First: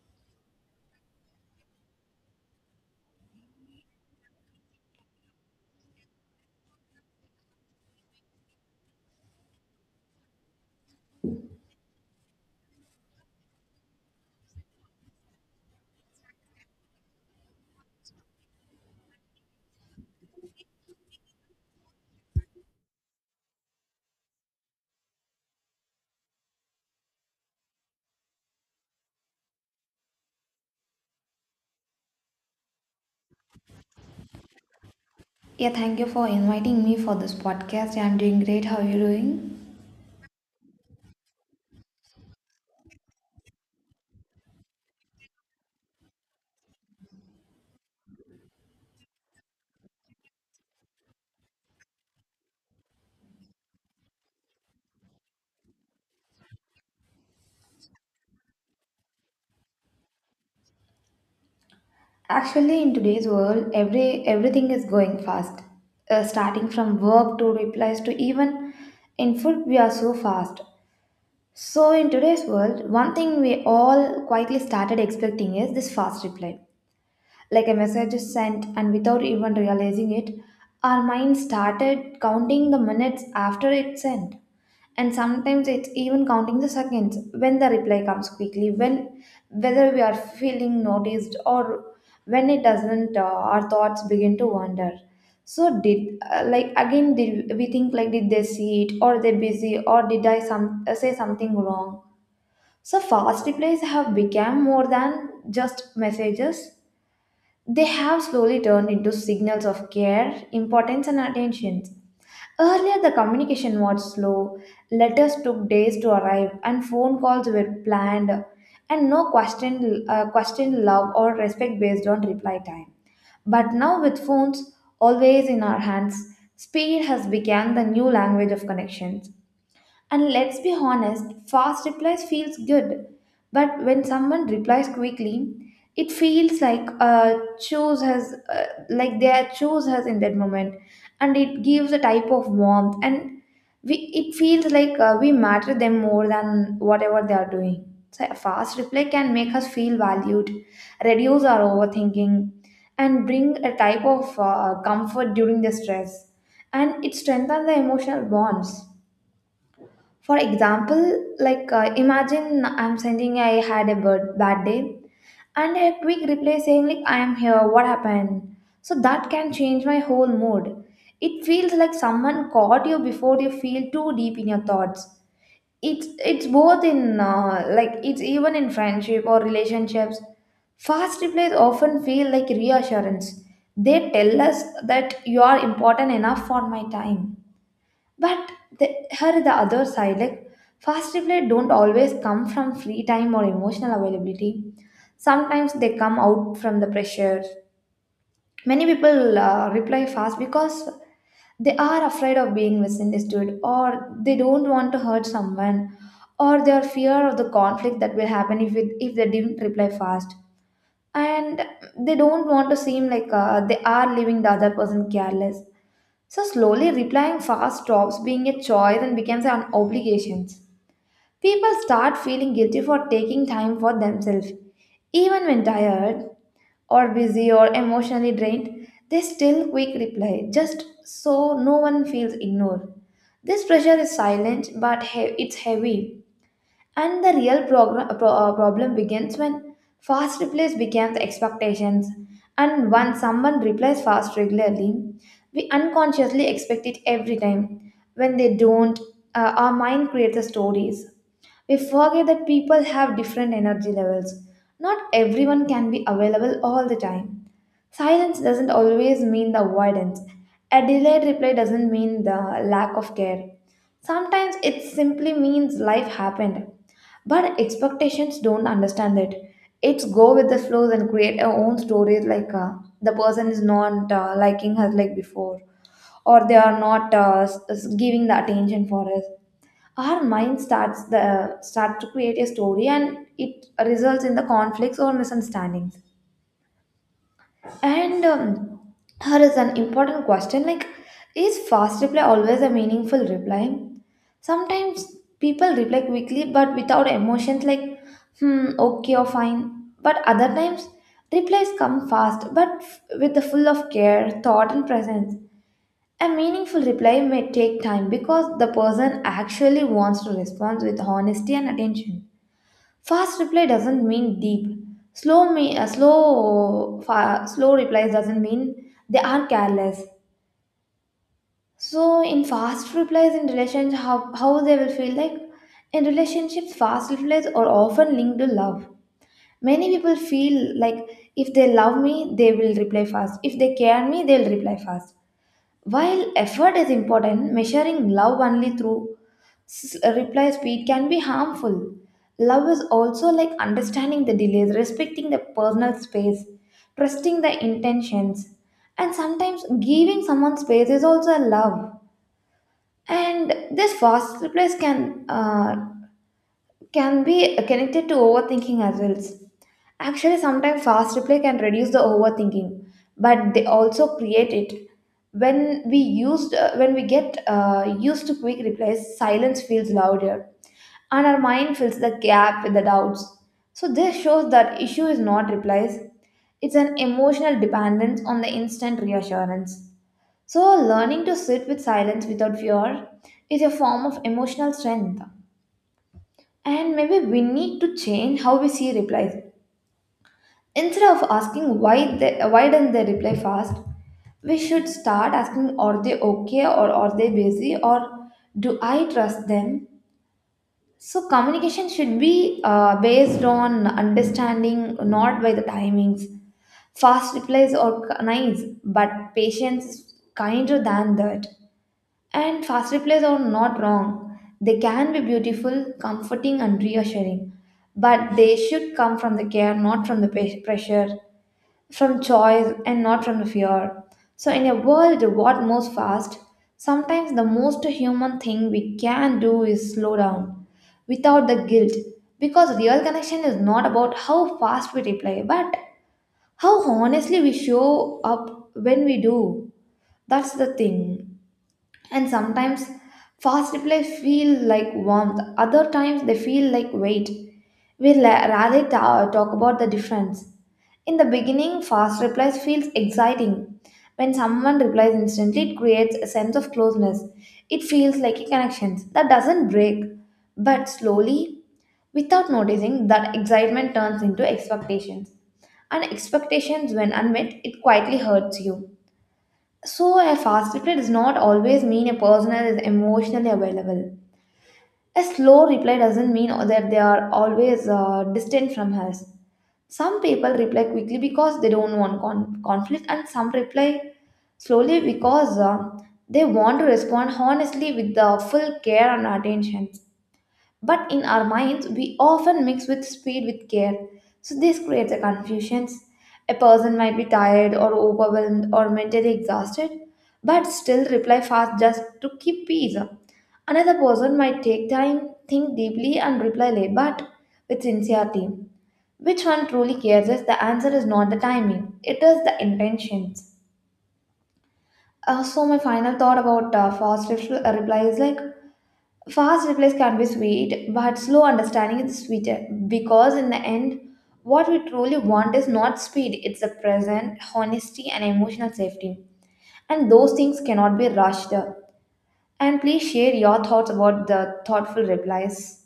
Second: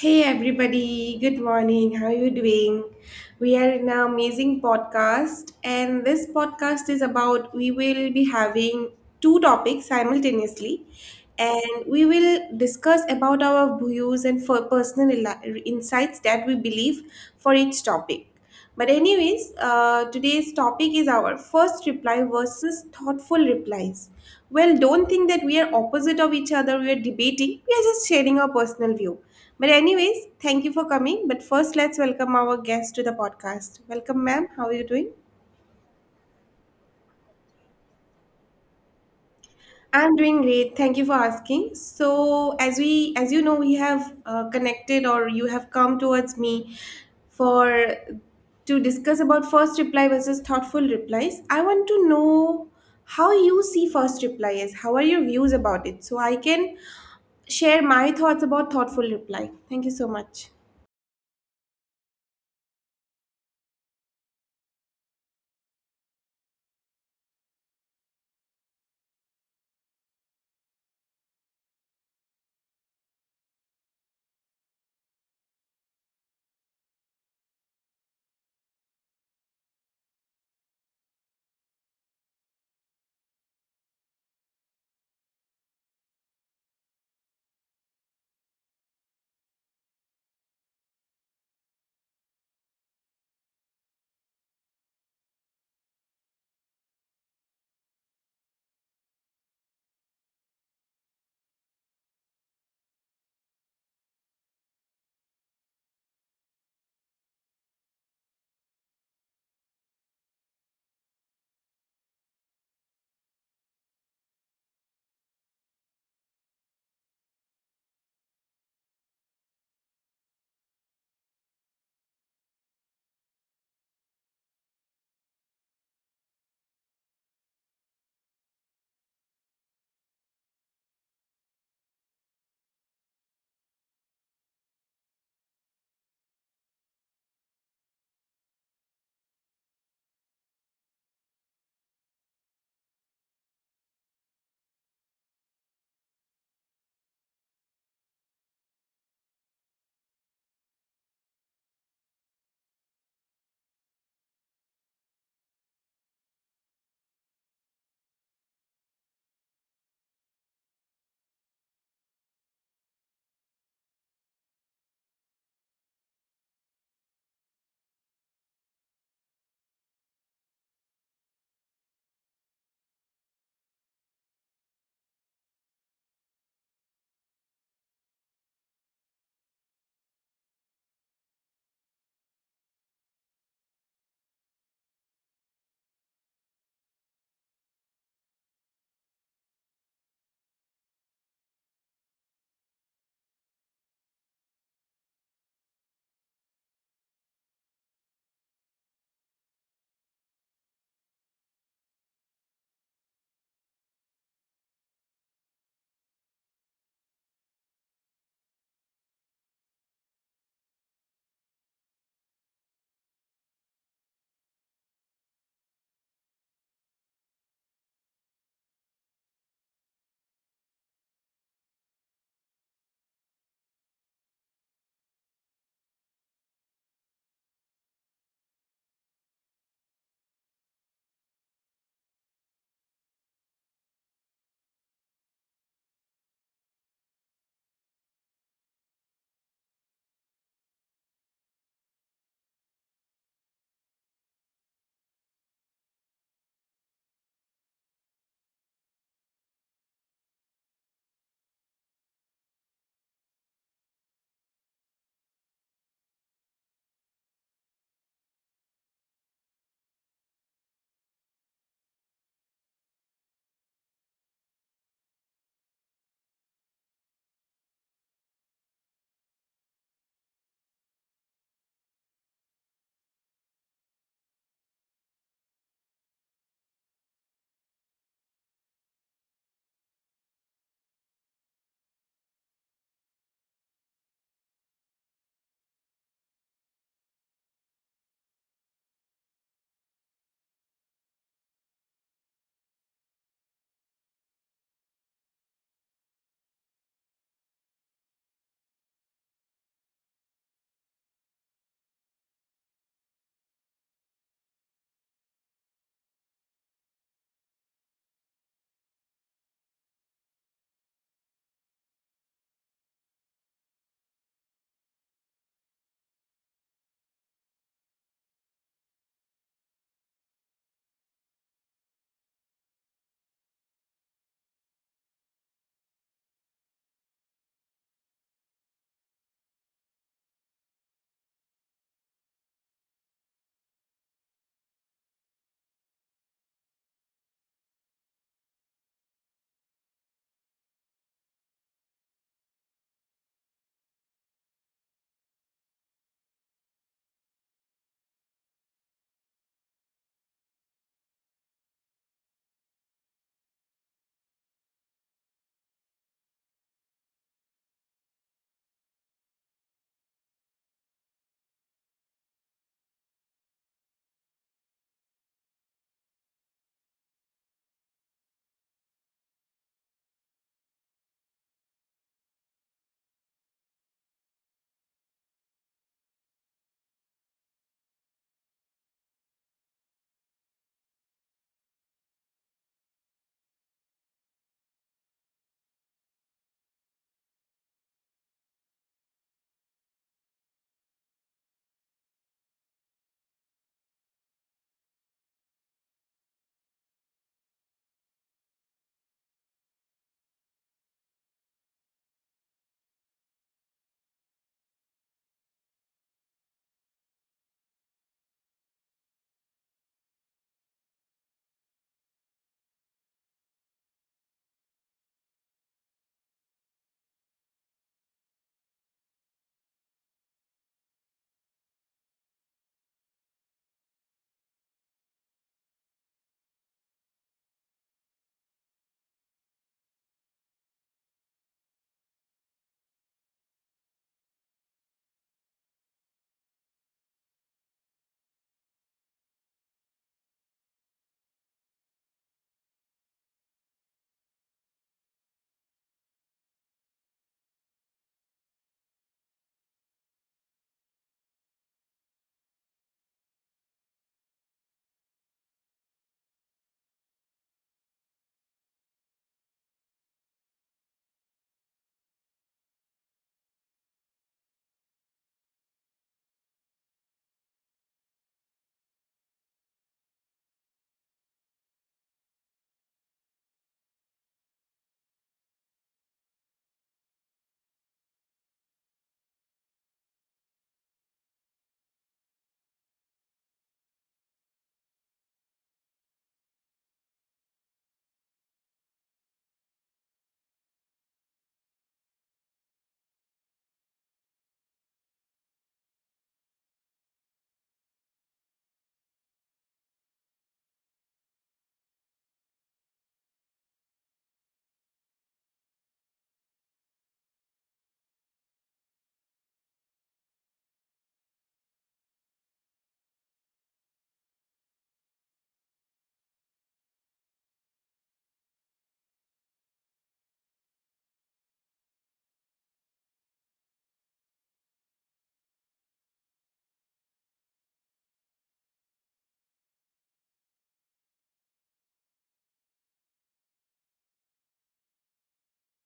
Hey everybody, good morning. How are you doing? We are in an amazing podcast, and this podcast is about we will be having two topics simultaneously, and we will discuss about our views and for personal insights that we believe for each topic. But anyways, today's topic is our first reply versus thoughtful replies. Well, don't think that we are opposite of each other, we are debating, we are just sharing our personal view. But anyways, thank you for coming. But first, let's welcome our guest to the podcast. Welcome, ma'am. How are you doing? Yeah, thank you for inviting me for this podcast. I'm doing great. How are you doing? I'm doing great. Thank you for asking. So, as you know, we have connected, or you have come towards me for to discuss about first reply versus thoughtful replies. I want to know how you see first reply is. How are your views about it? So I can share my thoughts about thoughtful reply. Thank you so much. Actually, in today's world, everything is going fast. Starting from work to replies to even in food, we are so fast. So in today's world, one thing we all quietly started expecting is this fast reply. Like a message is sent, and without even realizing it, our mind started counting the minutes after it's sent, and sometimes it's even counting the seconds when the reply comes quickly, when whether we are feeling noticed or when it doesn't, our thoughts begin to wander. So did uh, like again, did we think like did they see it, or they busy, or did I some say something wrong? So fast replies have become more than just messages. They have slowly turned into signals of care, importance, and attention. Earlier, the communication was slow, letters took days to arrive, and phone calls were planned, and no question, love or respect based on reply time. But now, with phones always in our hands, speed has become the new language of connections. And let's be honest, fast replies feels good, but when someone replies quickly, it feels like chose has like they are chose has in that moment, and it gives a type of warmth, and we it feels like we matter them more than whatever they are doing. So a fast reply can make us feel valued, reduce our overthinking, and bring a type of comfort during the stress, and it strengthens the emotional bonds. For example, like imagine I had a bad day, and a quick reply saying like I am here, what happened? So that can change my whole mood. It feels like someone caught you before you feel too deep in your thoughts. It's it's both in it's even in friendship or relationships. Fast replies often feel like reassurance. They tell us that you are important enough for my time. But the, the other side, like, fast reply don't always come from free time or emotional availability. Sometimes they come out from the pressure. Many people reply fast because they are afraid of being misunderstood, or they don't want to hurt someone, or their fear of the conflict that will happen if they didn't reply fast, and they don't want to seem like they are leaving the other person careless, so slowly replying fast stops being a choice and becomes an obligation. People start feeling guilty for taking time for themselves. Even when tired or busy or emotionally drained, they still quick reply just so no one feels ignored. This pressure is silent but it's heavy, and the real problem begins when fast replies become the expectations. And once someone replies fast regularly, we unconsciously expect it every time. When they don't, our mind creates the stories. We forget that people have different energy levels. Not everyone can be available all the time. Silence doesn't always mean the avoidance. A delayed reply doesn't mean the lack of care. Sometimes it simply means life happened. But expectations don't understand it. It's go with the flows and create our own stories like, the person is not liking us like before, or they are not giving the attention for us. Our mind start to create a story, and it results in the conflicts or misunderstandings. And here is an important question like, is fast reply always a meaningful reply? Sometimes people reply quickly but without emotions like, hmm, okay or fine. But other times, replies come fast but with the full of care, thought, and presence. A meaningful reply may take time because the person actually wants to respond with honesty and attention. Fast reply doesn't mean deep. Slow me slow fa- slow replies doesn't mean they are careless. So in fast replies in relationship, how they will feel like, in relationships fast replies are often linked to love. Many people feel like if they love me they will reply fast. If they care me they'll reply fast. While effort is important, measuring love only through reply speed can be harmful. Love is also like understanding the delays, respecting the personal space, trusting the intentions, and sometimes giving someone space is also a love. And this fast replies can be connected to overthinking as well. Actually, sometimes fast replay can reduce the overthinking, but they also create it. When we get used to quick replies, silence feels louder, and our mind fills the gap with the doubts. So this shows that issue is not replies; it's an emotional dependence on the instant reassurance. So learning to sit with silence without fear is a form of emotional strength. And maybe we need to change how we see replies. Instead of asking why don't they reply fast, we should start asking are they okay, or are they busy, or do I trust them? So communication should be based on understanding, not by the timings. Fast replies are nice, but patience is kinder than that. And fast replies are not wrong. They can be beautiful, comforting, and reassuring. But they should come from the care, not from the pressure, from choice, and not from the fear. So, in a world what moves fast, sometimes the most human thing we can do is slow down without the guilt. Because real connection is not about how fast we reply, but how honestly we show up when we do. That's the thing. And sometimes fast replies feel like warmth, other times they feel like weight. We rarely talk about the difference. In the beginning fast replies feels exciting. When someone replies instantly, it creates a sense of closeness. It feels like a connection that doesn't break. But slowly, without noticing, that excitement turns into expectations, and expectations when unmet, it quietly hurts you. So, a fast reply does not always mean a person is emotionally available. A slow reply doesn't mean that they are always distant from us. Some people reply quickly because they don't want conflict, and some reply slowly because they want to respond honestly with the full care and attention. But in our minds, we often mix with speed with care. So this creates a confusions. A person might be tired or overwhelmed or mentally exhausted, but still reply fast just to keep peace. Another person might take time, think deeply, and reply late, but with sincerity. Which one truly cares, is the answer is not the timing, it is the intentions. So, my final thought about fast reply is like, fast replies can be sweet, but slow understanding is sweeter because, in the end, what we truly want is not speed, it's the present, honesty, and emotional safety. And those things cannot be rushed. And please share your thoughts about the thoughtful replies.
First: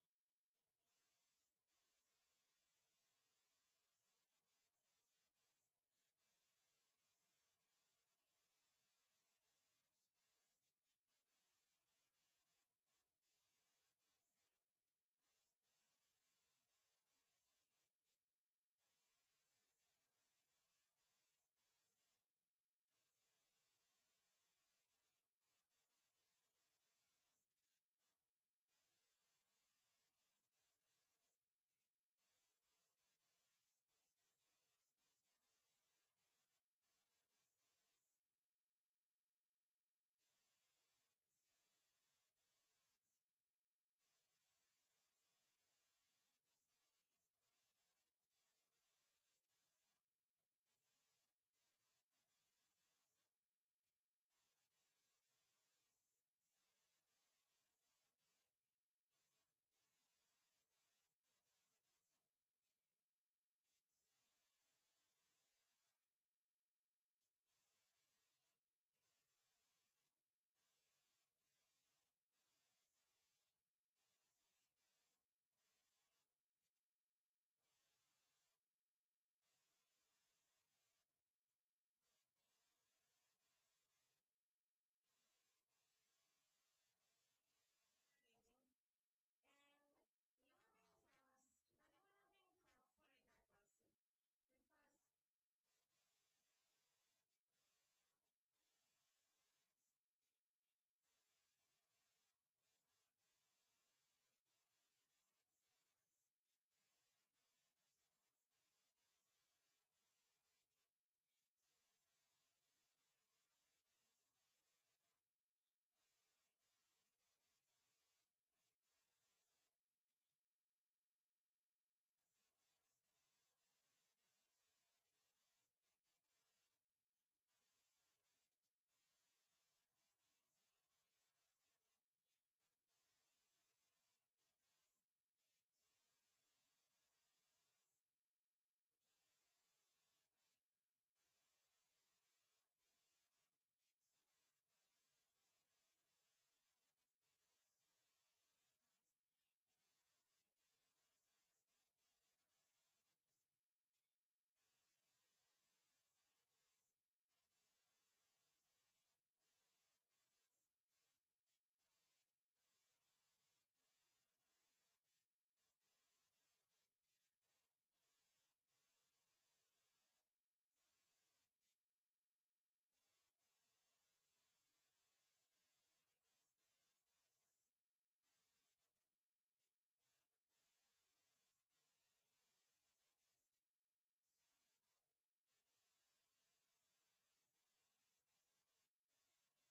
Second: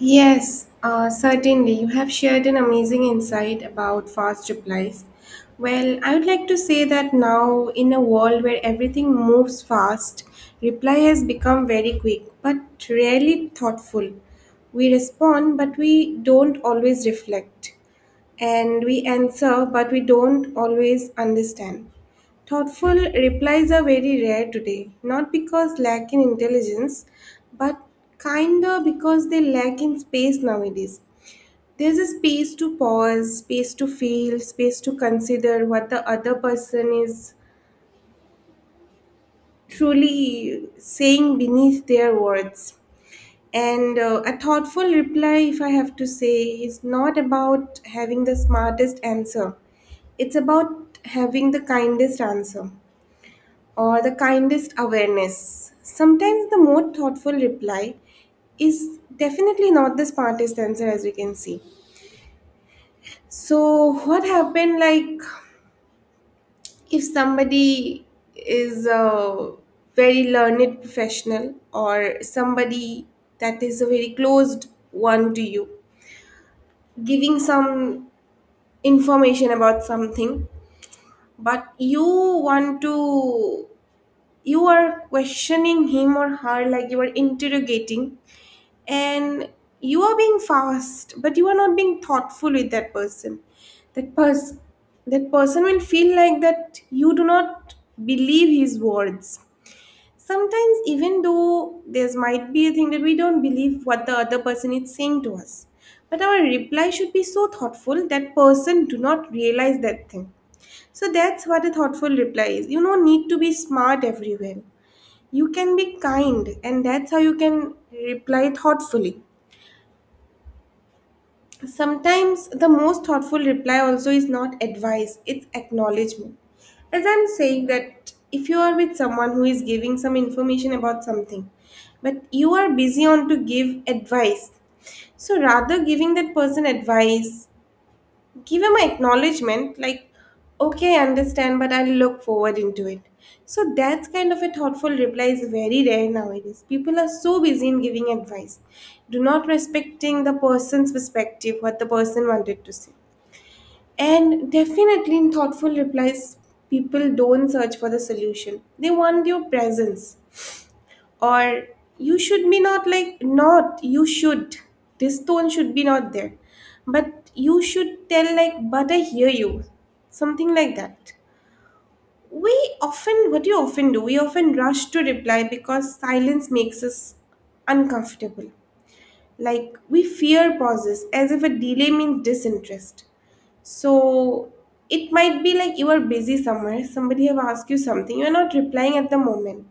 Yes, certainly. You have shared an amazing insight about fast replies. Well, I would like to say that now, in a world where everything moves fast, reply has become very quick but rarely thoughtful. We respond, but we don't always reflect, and we answer, but we don't always understand. Thoughtful replies are very rare today, not because lack in intelligence, but kinder because they lack in space nowadays. There's a space to pause, space to feel, space to consider what the other person is truly saying beneath their words. And a thoughtful reply, if I have to say, is not about having the smartest answer. It's about having the kindest answer or the kindest awareness. Sometimes the more thoughtful reply is definitely not the smartest answer, as we can see. So, what happened like if somebody is a very learned professional or somebody that is a very closed one to you, giving some information about something, but you want to you are questioning him or her like you are interrogating, and you are being fast but you are not being thoughtful with that person, that person that person will feel like that you do not believe his words. Sometimes even though there's might be a thing that we don't believe what the other person is saying to us, but our reply should be so thoughtful that person do not realize that thing. So that's what a thoughtful reply is. You don't need to be smart everywhere. You can be kind, and that's how you can reply thoughtfully. Sometimes the most thoughtful reply also is not advice, it's acknowledgement. As I'm saying that if you are with someone who is giving some information about something, but you are busy on to give advice, so rather giving that person advice, give him an acknowledgement like, okay, I understand but I'll look forward into it. So that kind of a thoughtful reply is very rare nowadays. People are so busy in giving advice, do not respecting the person's perspective, what the person wanted to say. And definitely in thoughtful replies, people don't search for the solution, they want your presence. Or, you should be not like not you should this tone should be not there, but you should tell like, but I hear you, something like that. We often what do you often do We often rush to reply because silence makes us uncomfortable. Like we fear pauses as if a delay means disinterest. So, it might be like you are busy somewhere, somebody have asked you something, you are not replying at the moment,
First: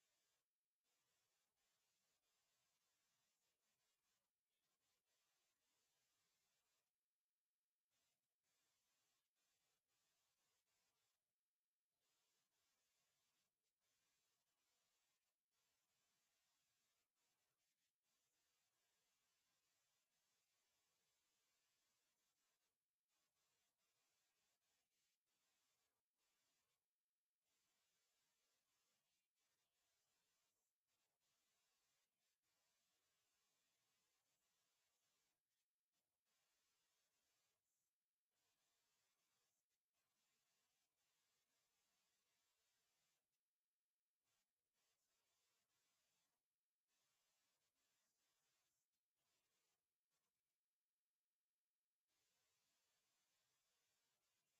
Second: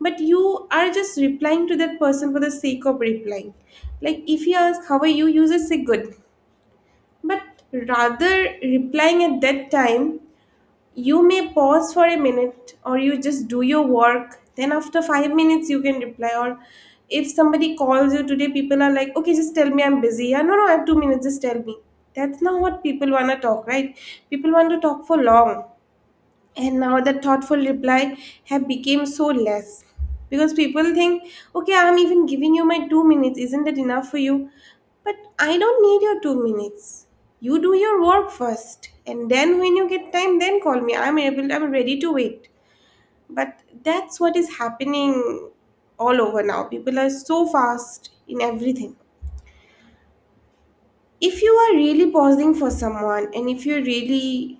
but you are just replying to that person for the sake of replying. Like if he asks how are you, you just say good. But rather replying at that time, you may pause for a minute, or you just do your work then after 5 minutes you can reply. Or if somebody calls you, today people are like, okay, just tell me, I'm busy, yeah, no, I have 2 minutes, just tell me. That's not what people want to talk, right? People want to talk for long. And now the thoughtful reply have become so less because people think, okay, I'm even giving you my 2 minutes, isn't that enough for you? But I don't need your 2 minutes. You do your work first, and then when you get time then call me. I'm ready to wait. But that's what is happening all over now. People are so fast in everything. If you are really pausing for someone and if you really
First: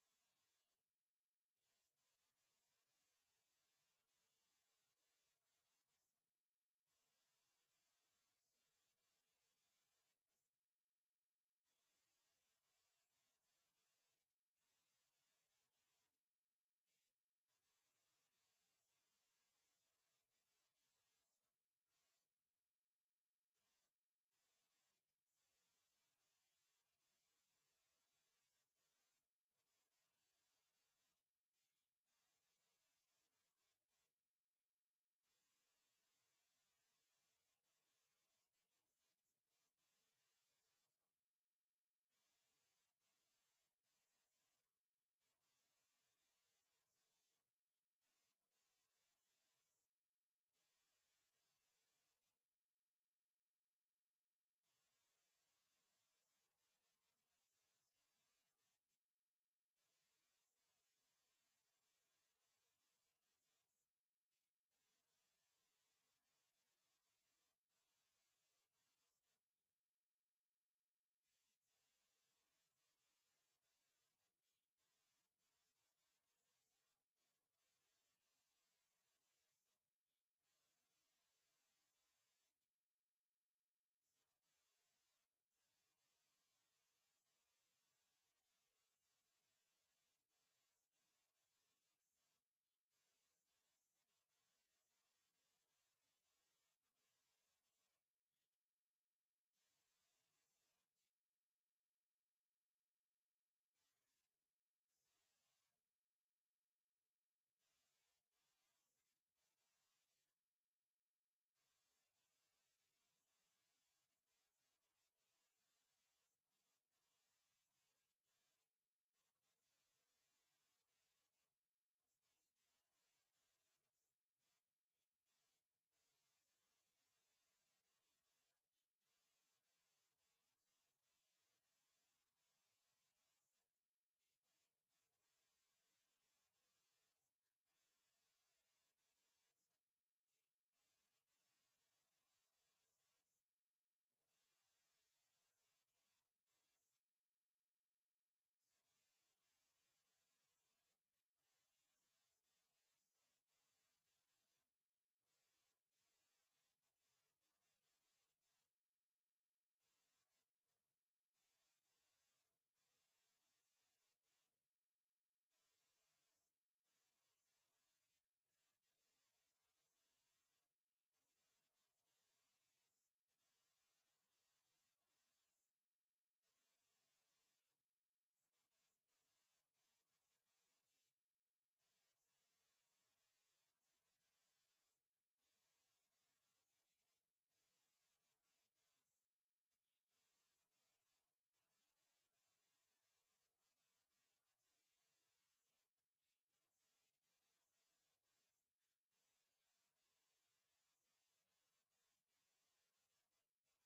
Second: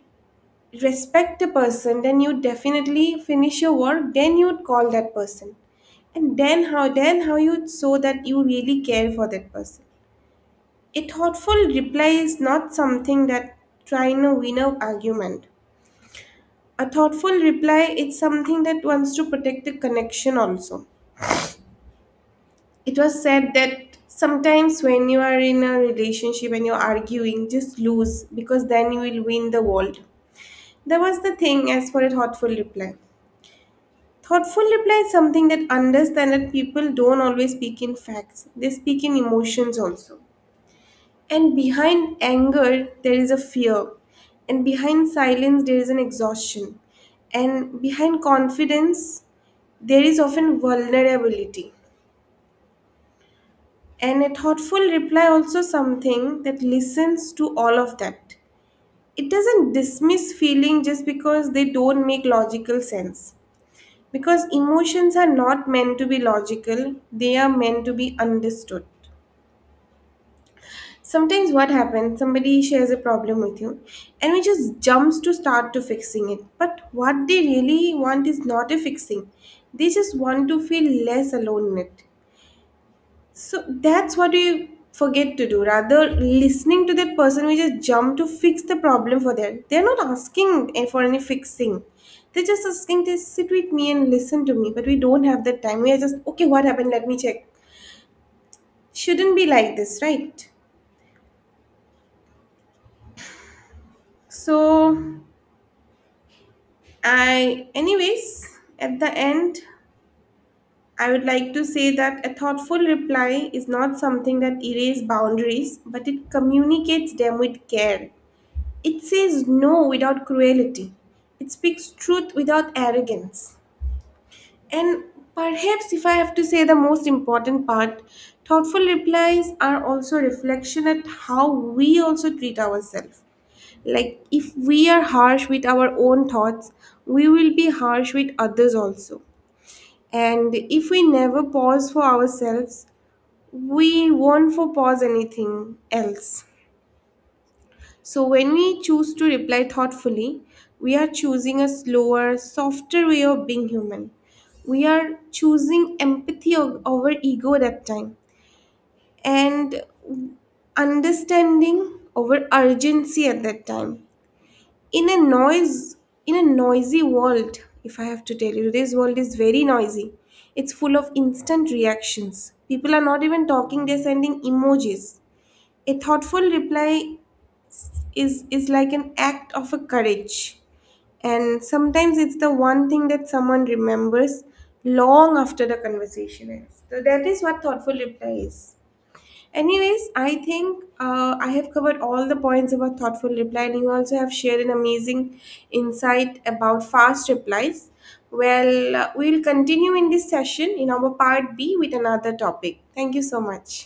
respect a person, then you definitely finish your work, then you'd call that person. And then how you'd show that you really care for that person. A thoughtful reply is not something that trying to win an argument. A thoughtful reply is something that wants to protect the connection also. It was said that sometimes when you are in a relationship and you're arguing, just lose because then you will win the world. That was the thing as for a thoughtful reply. Thoughtful reply is something that understand that people don't always speak in facts, they speak in emotions also. And behind anger, there is a fear. And behind silence, there is an exhaustion. And behind confidence, there is often vulnerability. And a thoughtful reply also something that listens to all of that. It doesn't dismiss feeling just because they don't make logical sense. Because emotions are not meant to be logical, they are meant to be understood. Sometimes what happens, somebody shares a problem with you and we just jumps to start to fixing it. But what they really want is not a fixing. They just want to feel less alone in it. So that's what we forget to do. Rather, listening to that person, we just jump to fix the problem for them. They're not asking for any fixing. They're just asking to sit with me and listen to me. But we don't have that time. We are just, okay, what happened? Let me check. Shouldn't be like this, right? So, I, anyways, at the end, I would like to say that a thoughtful reply is not something that erases boundaries, but it communicates them with care. It says no without cruelty. It speaks truth without arrogance. And perhaps, if I have to say the most important part, thoughtful replies are also reflection at how we also treat ourselves. Like if we are harsh with our own thoughts, we will be harsh with others also. And if we never pause for ourselves, we won't for pause anything else. So, when we choose to reply thoughtfully, we are choosing a slower, softer way of being human. We are choosing empathy over ego that time, and understanding over urgency at that time. In a noise, in a noisy world, if I have to tell you, this world is very noisy. It's full of instant reactions. People are not even talking, they're sending emojis. A thoughtful reply is like an act of a courage, and sometimes it's the one thing that someone remembers long after the conversation ends. So that is what thoughtful reply is. Anyways, I think I have covered all the points about thoughtful reply, and you also have shared an amazing insight about fast replies. Well, we'll continue in this session in our part B with another topic. Thank you so much.